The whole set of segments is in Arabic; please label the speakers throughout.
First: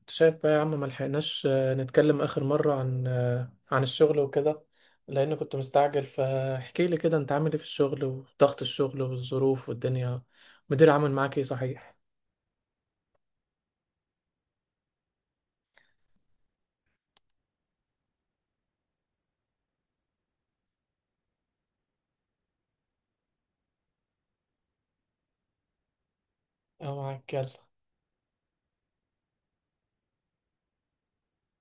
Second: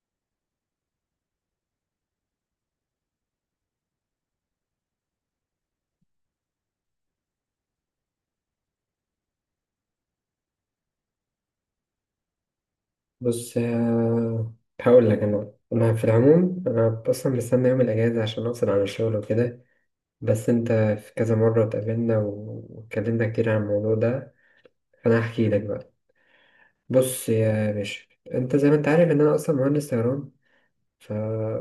Speaker 1: انت شايف بقى يا عم ما لحقناش نتكلم اخر مرة عن عن الشغل وكده، لان كنت مستعجل. فاحكي لي كده، انت عامل ايه في الشغل وضغط الشغل والظروف والدنيا؟ مدير عامل معاك ايه صحيح؟
Speaker 2: بص، هقول لك انا في العموم، انا اصلا مستني يوم الاجازه عشان افصل عن الشغل وكده. بس انت في كذا مره اتقابلنا واتكلمنا كتير عن الموضوع ده، فانا هحكي لك بقى.
Speaker 1: اه،
Speaker 2: بص
Speaker 1: معاك يلا.
Speaker 2: يا باشا، انت زي ما انت عارف ان انا اصلا مهندس طيران. ف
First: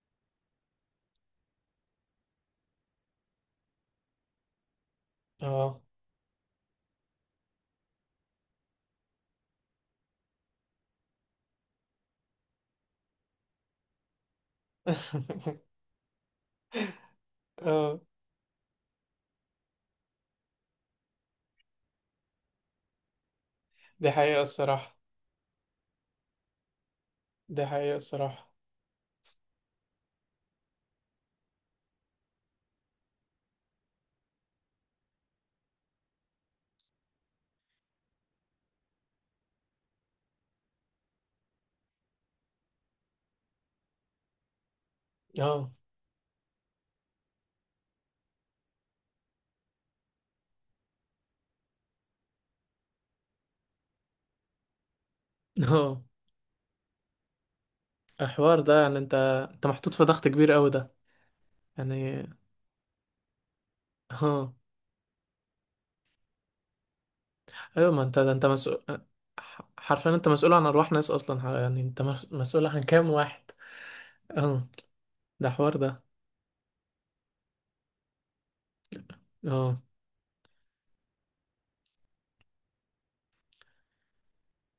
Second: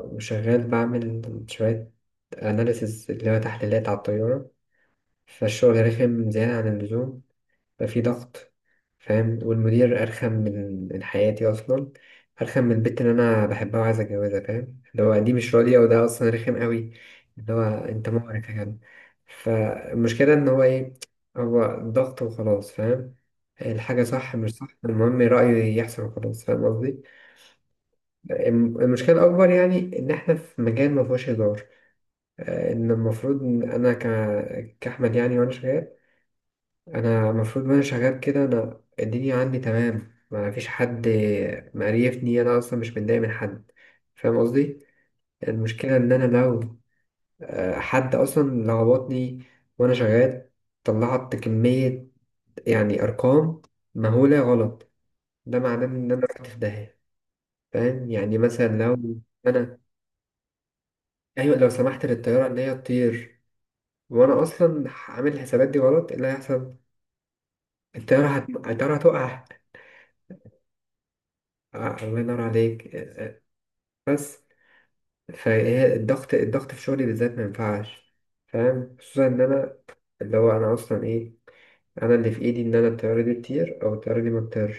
Speaker 2: وشغال بعمل شويه اناليسز اللي هو تحليلات على الطياره.
Speaker 1: اه.
Speaker 2: فالشغل رخم زياده عن اللزوم، بقى في ضغط، فاهم. والمدير أرخم من حياتي أصلا، أرخم من البنت اللي أنا بحبها وعايز أتجوزها، فاهم؟ اللي هو دي مش راضية، وده أصلا رخم قوي. اللي هو
Speaker 1: اه.
Speaker 2: أنت مقرف يا جدع. فالمشكلة إن هو إيه؟ هو ضغط وخلاص، فاهم. الحاجة
Speaker 1: دي
Speaker 2: صح
Speaker 1: حقيقة
Speaker 2: مش صح،
Speaker 1: الصراحة.
Speaker 2: المهم رأيه يحصل وخلاص، فاهم قصدي.
Speaker 1: دي حقيقة الصراحة.
Speaker 2: المشكلة الأكبر يعني إن إحنا في مجال مفهوش هزار. إن المفروض إن أنا كأحمد يعني، وأنا شغال. انا المفروض وانا شغال كده، انا الدنيا عندي تمام، ما فيش حد مقريفني، انا اصلا مش متضايق من حد، فاهم قصدي.
Speaker 1: اه.
Speaker 2: المشكله ان انا لو حد اصلا لخبطني وانا شغال، طلعت كميه يعني ارقام مهوله غلط، ده معناه
Speaker 1: اه.
Speaker 2: ان انا رحت في داهيه. فاهم؟ يعني
Speaker 1: الحوار
Speaker 2: مثلا
Speaker 1: ده يعني
Speaker 2: لو
Speaker 1: انت، انت
Speaker 2: انا،
Speaker 1: محطوط في ضغط كبير قوي ده
Speaker 2: ايوه، لو سمحت
Speaker 1: يعني.
Speaker 2: للطياره ان هي تطير وانا
Speaker 1: اه،
Speaker 2: اصلا عامل الحسابات دي غلط، إيه اللي هيحصل؟
Speaker 1: ايوه، ما انت
Speaker 2: الطياره
Speaker 1: ده انت مسؤول.
Speaker 2: الطياره هتقع.
Speaker 1: حرفيا انت مسؤول عن ارواح ناس اصلا، ح- يعني انت
Speaker 2: الله ينور
Speaker 1: مسؤول عن
Speaker 2: عليك.
Speaker 1: كام واحد؟
Speaker 2: بس
Speaker 1: اه، ده حوار
Speaker 2: فهي
Speaker 1: ده.
Speaker 2: الضغط في شغلي بالذات ما ينفعش، فاهم. خصوصا ان انا،
Speaker 1: اه.
Speaker 2: اللي هو انا اصلا ايه، انا اللي في ايدي ان انا الطياره دي تطير او الطياره دي ما تطيرش،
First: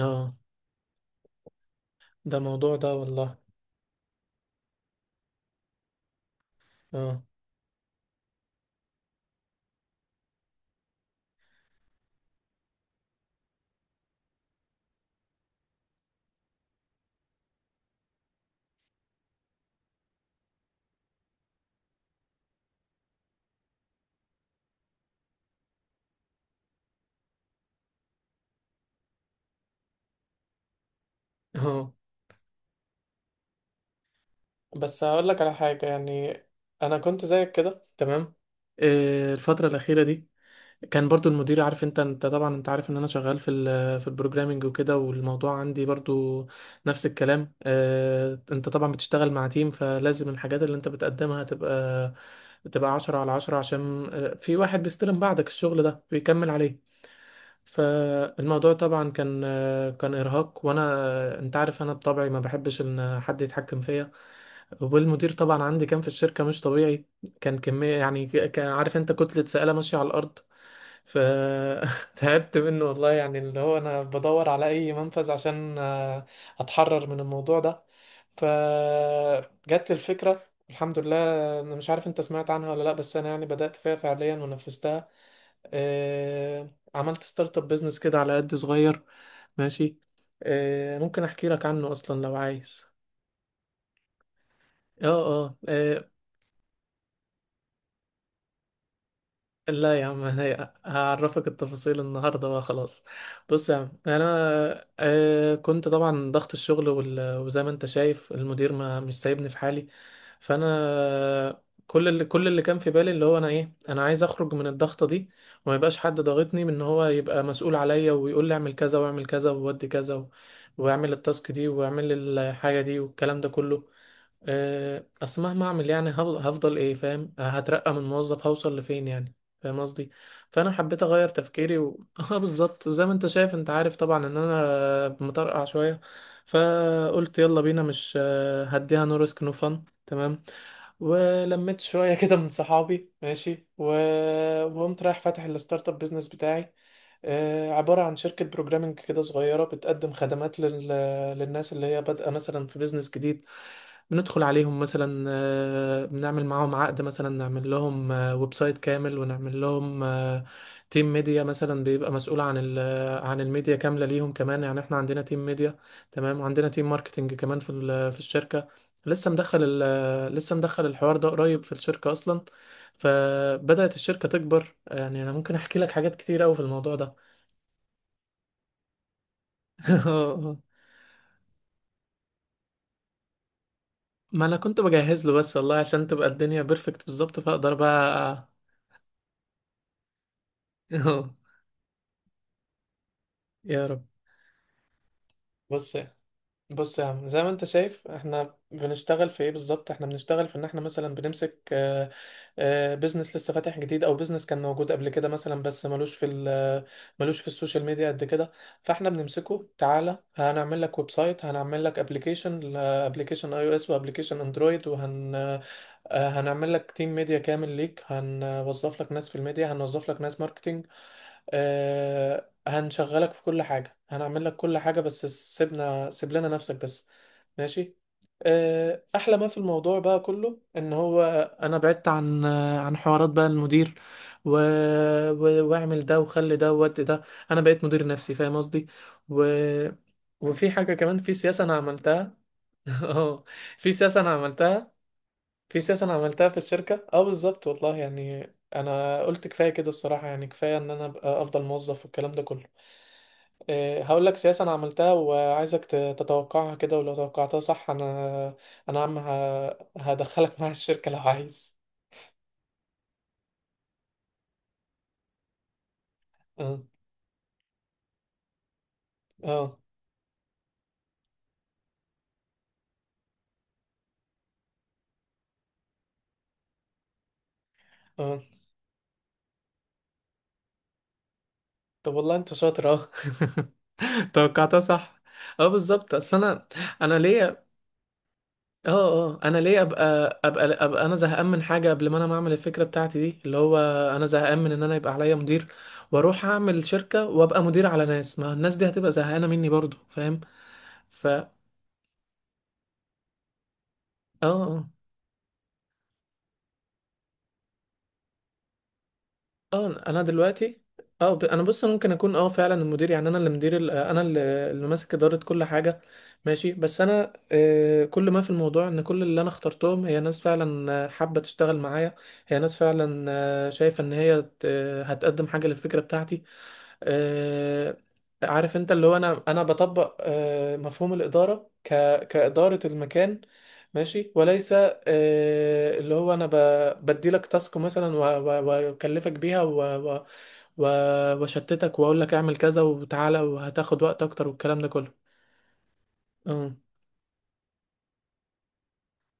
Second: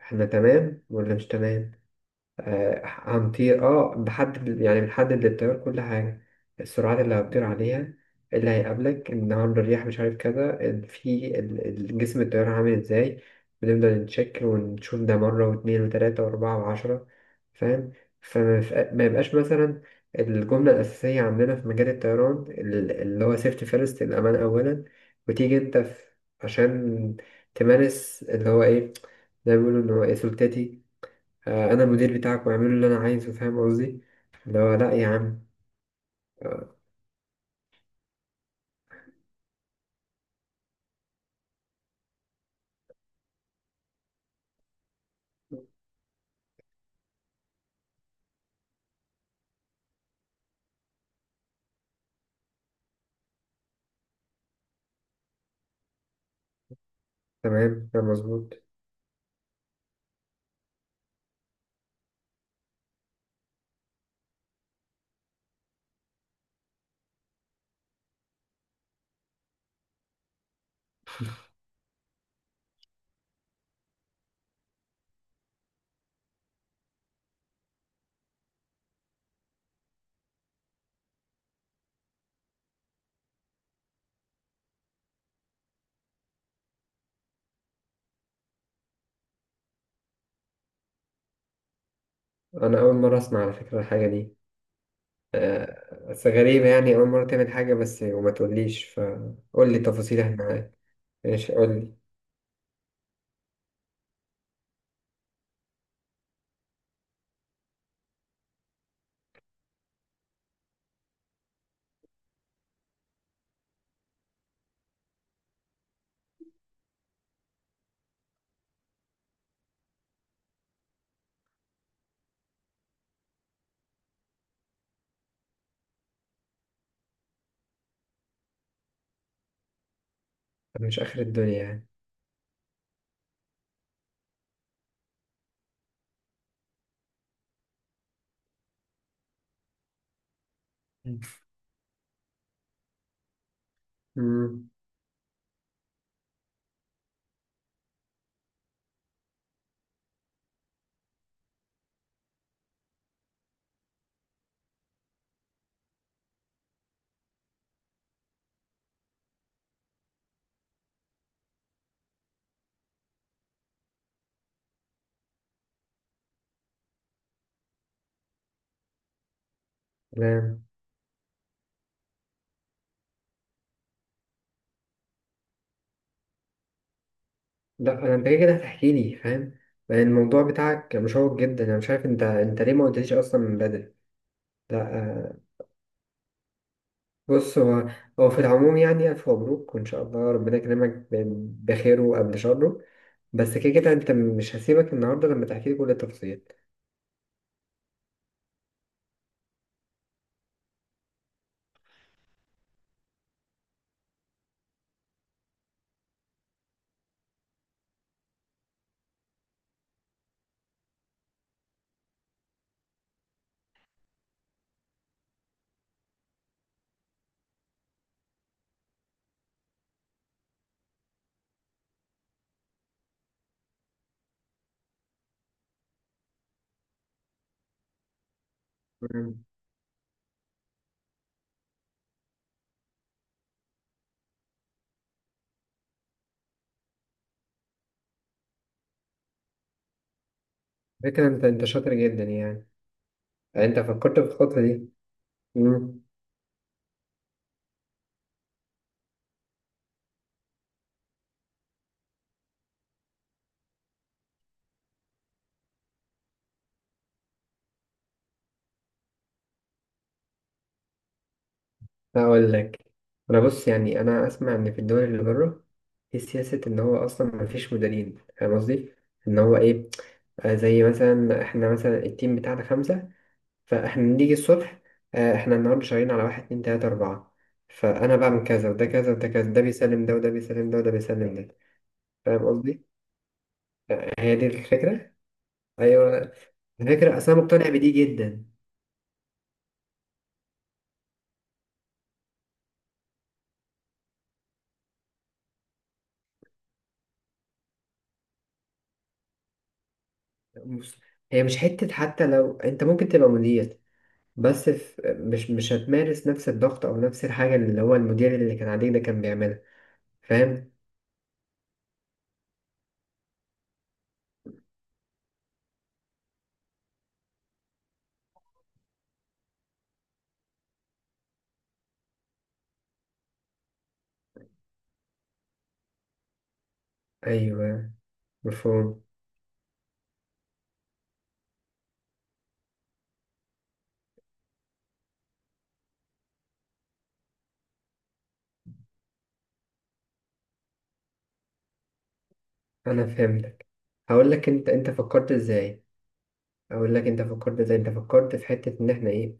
Speaker 2: احنا تمام ولا مش تمام.
Speaker 1: ده موضوع ده والله.
Speaker 2: هنطير، اه. بحدد يعني بنحدد للطيار كل حاجة، السرعات اللي
Speaker 1: اه.
Speaker 2: هتطير عليها، اللي هيقابلك النهاردة الرياح مش عارف كذا، جسم الطيارة عامل ازاي. بنفضل نتشك ونشوف ده مرة واتنين وتلاتة وأربعة وعشرة، فاهم. ما يبقاش مثلا الجملة الأساسية عندنا في مجال الطيران، اللي هو سيفتي فيرست، الأمان أولا. وتيجي أنت في، عشان تمارس اللي هو إيه، زي ما بيقولوا إن هو إيه سلطتي. انا
Speaker 1: اه،
Speaker 2: المدير بتاعك واعمله اللي انا عايزه، فاهم قصدي. اللي هو لا
Speaker 1: بس
Speaker 2: يا
Speaker 1: هقول
Speaker 2: عم.
Speaker 1: لك على حاجة يعني.
Speaker 2: آه،
Speaker 1: انا كنت زيك كده تمام. إيه الفترة الأخيرة دي، كان برضو المدير عارف، انت انت طبعا انت عارف ان انا شغال في ال في البروجرامينج وكده، والموضوع عندي برضو نفس الكلام. إيه، انت طبعا بتشتغل مع تيم، فلازم الحاجات اللي انت بتقدمها تبقى تبقى عشرة على عشرة، عشان في واحد بيستلم بعدك الشغل ده بيكمل عليه.
Speaker 2: تمام، كان مظبوط.
Speaker 1: فالموضوع طبعا كان كان ارهاق، وانا انت عارف انا بطبعي ما بحبش ان حد يتحكم فيا. والمدير طبعا عندي كان في الشركه مش طبيعي. كان كميه يعني، ك- كان، عارف انت، كتله سائله ماشيه على الارض. فتعبت منه والله، يعني اللي هو انا بدور على اي منفذ عشان اتحرر من الموضوع ده. فجت لي الفكرة الحمد لله. انا مش عارف انت سمعت عنها ولا لا، بس انا يعني بدأت فيها فعليا ونفذتها. عملت ستارت اب بيزنس كده على قد صغير، ماشي. ممكن احكي لك عنه اصلا لو
Speaker 2: انا
Speaker 1: عايز.
Speaker 2: اول مره اسمع على فكره الحاجه دي.
Speaker 1: اه، اه.
Speaker 2: بس غريبه يعني، اول مره تعمل حاجه بس وما تقوليش. فقول لي
Speaker 1: لا يا عم،
Speaker 2: تفاصيلها
Speaker 1: انا
Speaker 2: معاك.
Speaker 1: هعرفك
Speaker 2: ماشي قول لي.
Speaker 1: التفاصيل النهارده بقى، خلاص. بص يا عم، انا كنت طبعا ضغط الشغل وزي ما انت شايف المدير ما مش سايبني في حالي. فانا كل اللي كان في بالي اللي هو انا ايه، انا عايز اخرج من الضغطه دي، وما يبقاش حد ضاغطني من ان هو يبقى مسؤول عليا ويقول لي اعمل كذا واعمل كذا وودي كذا واعمل التاسك دي واعمل الحاجه دي والكلام ده كله. اصل مهما اعمل يعني، هل- هفضل ايه فاهم، هترقى من موظف هوصل لفين يعني؟ فاهم قصدي؟ فانا
Speaker 2: مش
Speaker 1: حبيت
Speaker 2: اخر
Speaker 1: اغير
Speaker 2: الدنيا
Speaker 1: تفكيري
Speaker 2: يعني.
Speaker 1: و... اه بالظبط. وزي ما انت شايف، انت عارف طبعا ان انا مطرقع شويه. فقلت يلا بينا مش هديها، نو ريسك نو فن، تمام.
Speaker 2: مم.
Speaker 1: ولميت شويه كده من صحابي، ماشي و...
Speaker 2: امم
Speaker 1: وقمت رايح فاتح الستارت اب بيزنس بتاعي. عبارة عن شركة بروجرامنج كده صغيرة، بتقدم خدمات لل... للناس اللي هي بادئة مثلا في بيزنس جديد. بندخل عليهم مثلا، بنعمل معاهم عقد، مثلا نعمل لهم ويب سايت كامل، ونعمل لهم تيم ميديا مثلا بيبقى مسؤول عن عن الميديا كاملة ليهم. كمان يعني احنا عندنا تيم ميديا تمام، وعندنا تيم ماركتينج كمان في في الشركة. لسه مدخل لسه
Speaker 2: لا
Speaker 1: مدخل الحوار ده قريب في الشركة أصلا. فبدأت الشركة تكبر. يعني أنا ممكن أحكي لك حاجات كتير أوي في الموضوع ده.
Speaker 2: لا، انا انت كده كده هتحكي لي، فاهم. لأن الموضوع بتاعك مشوق جدا، انا مش عارف انت ليه ما قلتليش اصلا من بدري.
Speaker 1: ما أنا كنت بجهز له
Speaker 2: لا
Speaker 1: بس والله، عشان تبقى الدنيا بيرفكت بالظبط
Speaker 2: بص،
Speaker 1: فأقدر
Speaker 2: هو في
Speaker 1: بقى.
Speaker 2: العموم يعني ألف مبروك، وإن شاء الله ربنا يكرمك بخيره قبل شره. بس كده
Speaker 1: يا
Speaker 2: كده
Speaker 1: رب.
Speaker 2: أنت مش هسيبك النهاردة لما تحكي لي كل
Speaker 1: بص.
Speaker 2: التفاصيل.
Speaker 1: بص يا عم، زي ما انت شايف احنا بنشتغل في ايه بالظبط. احنا بنشتغل في ان احنا مثلا بنمسك بيزنس لسه فاتح جديد، او بيزنس كان موجود قبل كده مثلا، بس ملوش ملوش في السوشيال ميديا قد كده. فاحنا بنمسكه، تعالى هنعمل لك ويب سايت، هنعمل لك ابلكيشن، ابلكيشن اي او اس وابلكيشن اندرويد، وهن آه، هنعمل لك تيم ميديا كامل ليك، هنوظف لك ناس في الميديا، هنوظف لك ناس ماركتنج. آه، هنشغلك في كل حاجة، هنعمل لك كل حاجة، بس سيبنا، سيب لنا نفسك بس، ماشي. آه، أحلى
Speaker 2: مم.
Speaker 1: ما في الموضوع بقى كله إن هو أنا بعدت عن عن حوارات بقى المدير و... و... واعمل ده وخلي ده وودي ده. أنا بقيت مدير نفسي فاهم قصدي. و... وفي حاجة كمان،
Speaker 2: فكرة،
Speaker 1: في
Speaker 2: أنت
Speaker 1: سياسة
Speaker 2: أنت
Speaker 1: أنا
Speaker 2: شاطر جدا
Speaker 1: عملتها.
Speaker 2: يعني.
Speaker 1: اه،
Speaker 2: أنت
Speaker 1: في
Speaker 2: فكرت
Speaker 1: سياسة
Speaker 2: في
Speaker 1: أنا
Speaker 2: الخطوة دي.
Speaker 1: عملتها. في
Speaker 2: مم.
Speaker 1: سياسة أنا عملتها في الشركة، اه بالظبط والله يعني. أنا قلت كفاية كده الصراحة، يعني كفاية إن أنا أبقى أفضل موظف والكلام ده كله. إيه، هقول لك سياسة أنا عملتها وعايزك ت- تتوقعها كده، ولو توقعتها صح أنا أنا عم ه- هدخلك معايا الشركة لو عايز.
Speaker 2: هقول لك أنا. بص يعني، أنا أسمع إن في الدول اللي بره في سياسة إن
Speaker 1: اه.
Speaker 2: هو أصلا مفيش مديرين، فاهم قصدي؟ إن هو
Speaker 1: اه.
Speaker 2: إيه. زي مثلا إحنا مثلا التيم بتاعنا خمسة، فاحنا نيجي الصبح. احنا النهارده شغالين على واحد اتنين تلاتة أربعة، فأنا
Speaker 1: اه،
Speaker 2: بعمل كذا وده كذا وده كذا، ده بيسلم ده وده بيسلم ده وده بيسلم ده،
Speaker 1: طب والله
Speaker 2: فاهم
Speaker 1: أنت
Speaker 2: قصدي؟
Speaker 1: شاطر. اه.
Speaker 2: هي دي
Speaker 1: توقعتها
Speaker 2: الفكرة؟
Speaker 1: صح. اه بالظبط،
Speaker 2: أيوه،
Speaker 1: اصل انا انا
Speaker 2: الفكرة أصل أنا
Speaker 1: ليا.
Speaker 2: مقتنع بدي جدا.
Speaker 1: اه. اه، انا ليه ابقى ابقى. انا زهقان من حاجه قبل ما انا ما اعمل الفكره بتاعتي دي، اللي هو انا زهقان من ان انا يبقى عليا مدير، واروح اعمل شركه وابقى مدير على ناس، ما الناس دي هتبقى زهقانه مني برضو فاهم.
Speaker 2: بص،
Speaker 1: ف
Speaker 2: هي
Speaker 1: اه.
Speaker 2: مش حتة. حتى لو أنت ممكن تبقى مدير، بس
Speaker 1: آه.
Speaker 2: في مش هتمارس نفس الضغط أو نفس الحاجة اللي هو المدير اللي كان عليك ده كان بيعملها،
Speaker 1: اه انا
Speaker 2: فاهم؟
Speaker 1: دلوقتي. اه، ب- انا بص، انا ممكن اكون اه فعلا المدير، يعني انا اللي مدير ال- انا اللي اللي ماسك اداره كل حاجه، ماشي. بس انا كل ما في الموضوع ان كل اللي انا اخترتهم هي ناس فعلا حابه تشتغل معايا. هي ناس فعلا شايفه ان هي ت- هتقدم حاجه للفكره بتاعتي.
Speaker 2: أيوه،
Speaker 1: آه، عارف انت،
Speaker 2: مفهوم.
Speaker 1: اللي هو انا انا بطبق مفهوم الاداره ك كاداره المكان، ماشي. وليس اللي هو انا ب- بديلك تاسك مثلا واكلفك بيها و- واشتتك واقول لك اعمل كذا
Speaker 2: أنا
Speaker 1: وتعالى،
Speaker 2: فهمتك.
Speaker 1: وهتاخد وقت
Speaker 2: هقول
Speaker 1: اكتر
Speaker 2: لك، أنت
Speaker 1: والكلام ده
Speaker 2: أنت
Speaker 1: كله.
Speaker 2: فكرت إزاي؟
Speaker 1: امم.
Speaker 2: اقول لك انت فكرت ازاي. انت فكرت في حتة ان احنا ايه،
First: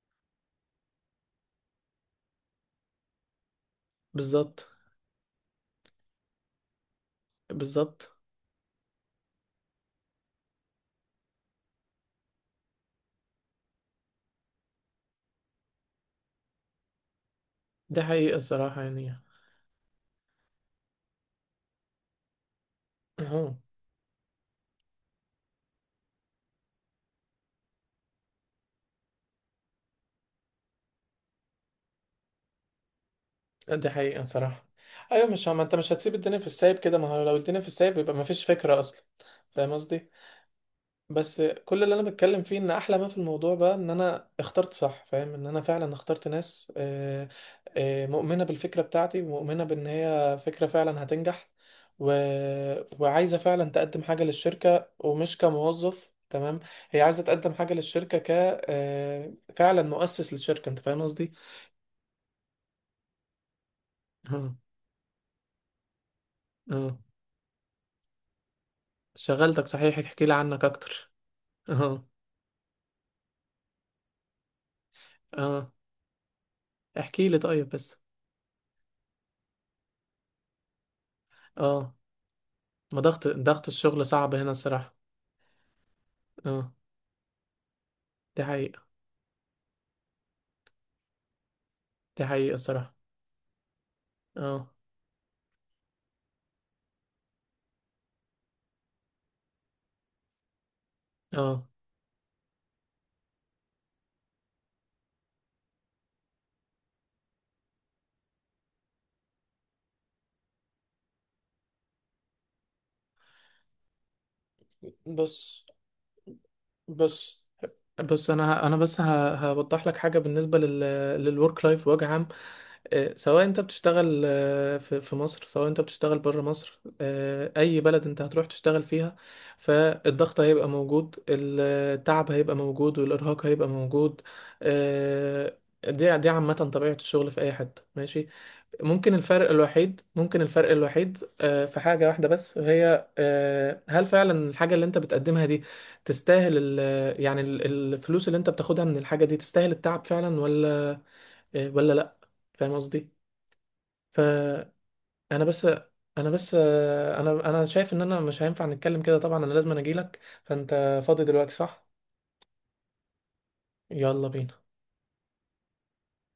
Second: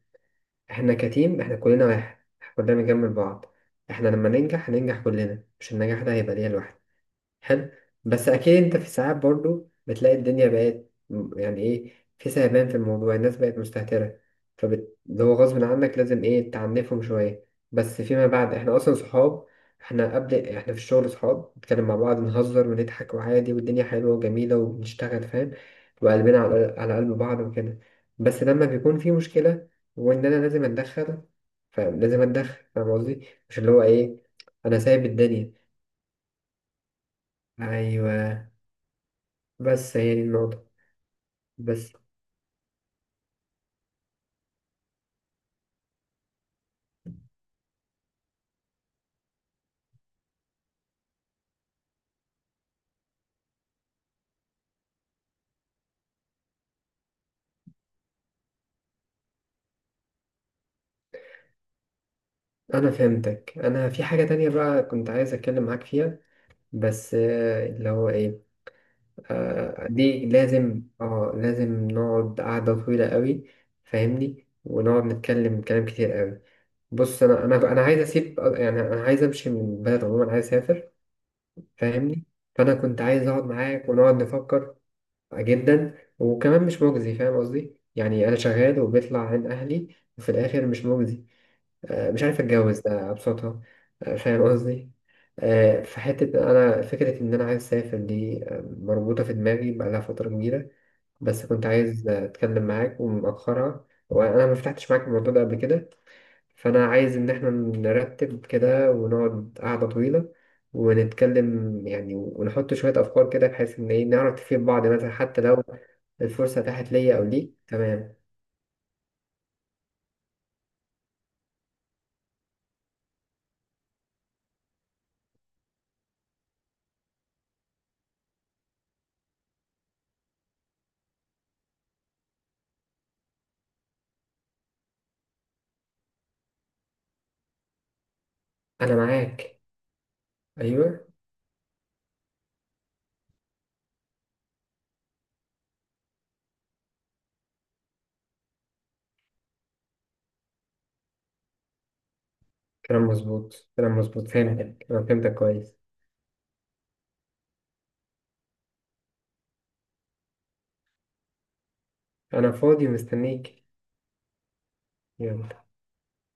Speaker 2: احنا كتيم، احنا كلنا واحد، احنا كلنا بنكمل بعض. احنا لما
Speaker 1: بالظبط.
Speaker 2: ننجح هننجح كلنا، مش النجاح ده هيبقى ليا لوحدي. حلو.
Speaker 1: بالظبط.
Speaker 2: بس اكيد انت في ساعات برضو بتلاقي الدنيا بقت يعني ايه، في سهبان في الموضوع، الناس بقت مستهترة. اللي هو غصب عنك لازم ايه، تعنفهم شوية. بس
Speaker 1: دي
Speaker 2: فيما
Speaker 1: حقيقه
Speaker 2: بعد احنا
Speaker 1: الصراحه
Speaker 2: اصلا
Speaker 1: يعني.
Speaker 2: صحاب. احنا قبل، احنا في الشغل صحاب، بنتكلم مع بعض نهزر ونضحك وعادي،
Speaker 1: اهو.
Speaker 2: والدنيا حلوة وجميلة وبنشتغل، فاهم. وقلبنا على قلب بعض وكده. بس لما بيكون في مشكلة وان انا لازم اتدخل، فلازم اتدخل، فاهم قصدي. مش اللي هو
Speaker 1: دي حقيقه
Speaker 2: ايه،
Speaker 1: الصراحه.
Speaker 2: انا سايب
Speaker 1: ايوه، مش
Speaker 2: الدنيا.
Speaker 1: ما انت مش هتسيب الدنيا في السايب كده، ما هو لو الدنيا في السايب يبقى ما
Speaker 2: ايوه،
Speaker 1: فيش فكره اصلا فاهم
Speaker 2: بس
Speaker 1: قصدي.
Speaker 2: هي دي النقطة.
Speaker 1: بس كل
Speaker 2: بس
Speaker 1: اللي انا بتكلم فيه ان احلى ما في الموضوع بقى ان انا اخترت صح فاهم، ان انا فعلا اخترت ناس، مؤمنة بالفكرة بتاعتي ومؤمنة بان هي فكرة فعلا هتنجح و... وعايزة فعلا تقدم حاجة للشركة ومش كموظف، تمام. هي عايزة تقدم حاجة للشركة ك فعلا مؤسس للشركة، انت فاهم قصدي؟
Speaker 2: أنا فهمتك. أنا في حاجة تانية
Speaker 1: اه.
Speaker 2: بقى كنت عايز أتكلم معاك فيها.
Speaker 1: اه.
Speaker 2: بس اللي هو إيه،
Speaker 1: شغلتك صحيح، احكي
Speaker 2: دي
Speaker 1: لي عنك
Speaker 2: لازم
Speaker 1: اكتر.
Speaker 2: آه لازم
Speaker 1: اه.
Speaker 2: نقعد قعدة طويلة قوي، فاهمني. ونقعد نتكلم
Speaker 1: اه.
Speaker 2: كلام كتير قوي. بص،
Speaker 1: احكي لي
Speaker 2: أنا أنا
Speaker 1: طيب
Speaker 2: أنا
Speaker 1: بس.
Speaker 2: عايز أسيب، يعني أنا عايز أمشي من البلد عموما، عايز أسافر،
Speaker 1: اه.
Speaker 2: فاهمني. فأنا
Speaker 1: ما
Speaker 2: كنت
Speaker 1: ضغط
Speaker 2: عايز أقعد
Speaker 1: ضغط
Speaker 2: معاك
Speaker 1: الشغل
Speaker 2: ونقعد
Speaker 1: صعب هنا
Speaker 2: نفكر.
Speaker 1: الصراحة.
Speaker 2: جدا، وكمان
Speaker 1: اه،
Speaker 2: مش مجزي، فاهم قصدي. يعني أنا
Speaker 1: دي
Speaker 2: شغال
Speaker 1: حقيقة.
Speaker 2: وبيطلع عين أهلي وفي الآخر مش مجزي. مش
Speaker 1: دي
Speaker 2: عارف
Speaker 1: حقيقة
Speaker 2: اتجوز،
Speaker 1: الصراحة.
Speaker 2: ده ابسطها. فاهم
Speaker 1: اه.
Speaker 2: قصدي. في حتة انا فكرة ان انا عايز اسافر دي، مربوطة في دماغي بقالها فترة كبيرة. بس كنت
Speaker 1: اه.
Speaker 2: عايز اتكلم معاك ومأخرها، وانا ما فتحتش معاك الموضوع ده قبل كده. فانا عايز ان احنا نرتب كده ونقعد قعدة طويلة ونتكلم يعني، ونحط شوية افكار كده بحيث ان ايه نعرف نفيد بعض مثلا، حتى لو
Speaker 1: بص.
Speaker 2: الفرصة اتاحت ليا او
Speaker 1: بس
Speaker 2: ليك، تمام.
Speaker 1: بس انا ه- هوضح لك حاجه بالنسبه لل للورك لايف بوجه عام. سواء انت بتشتغل في في مصر، سواء انت بتشتغل بره مصر، اي بلد انت هتروح تشتغل فيها، فالضغط هيبقى موجود، التعب هيبقى موجود، والارهاق هيبقى موجود. آه، دي دي عامه طبيعه الشغل في اي حته، ماشي.
Speaker 2: انا
Speaker 1: ممكن الفرق
Speaker 2: معاك.
Speaker 1: الوحيد، ممكن الفرق
Speaker 2: ايوه،
Speaker 1: الوحيد في حاجة واحدة بس، وهي هل فعلا الحاجة اللي انت بتقدمها دي تستاهل ال يعني ال- الفلوس اللي انت بتاخدها من الحاجة دي تستاهل التعب فعلا ولا ولا لا؟ فاهم
Speaker 2: كلام
Speaker 1: قصدي.
Speaker 2: مظبوط كلام مظبوط، فهمتك.
Speaker 1: فانا
Speaker 2: أنا فهمتك
Speaker 1: بس،
Speaker 2: كويس.
Speaker 1: انا بس انا انا شايف ان انا مش هينفع نتكلم كده طبعا، انا لازم اجيلك. فانت فاضي دلوقتي صح؟
Speaker 2: أنا فاضي ومستنيك.
Speaker 1: يلا بينا.
Speaker 2: يلا.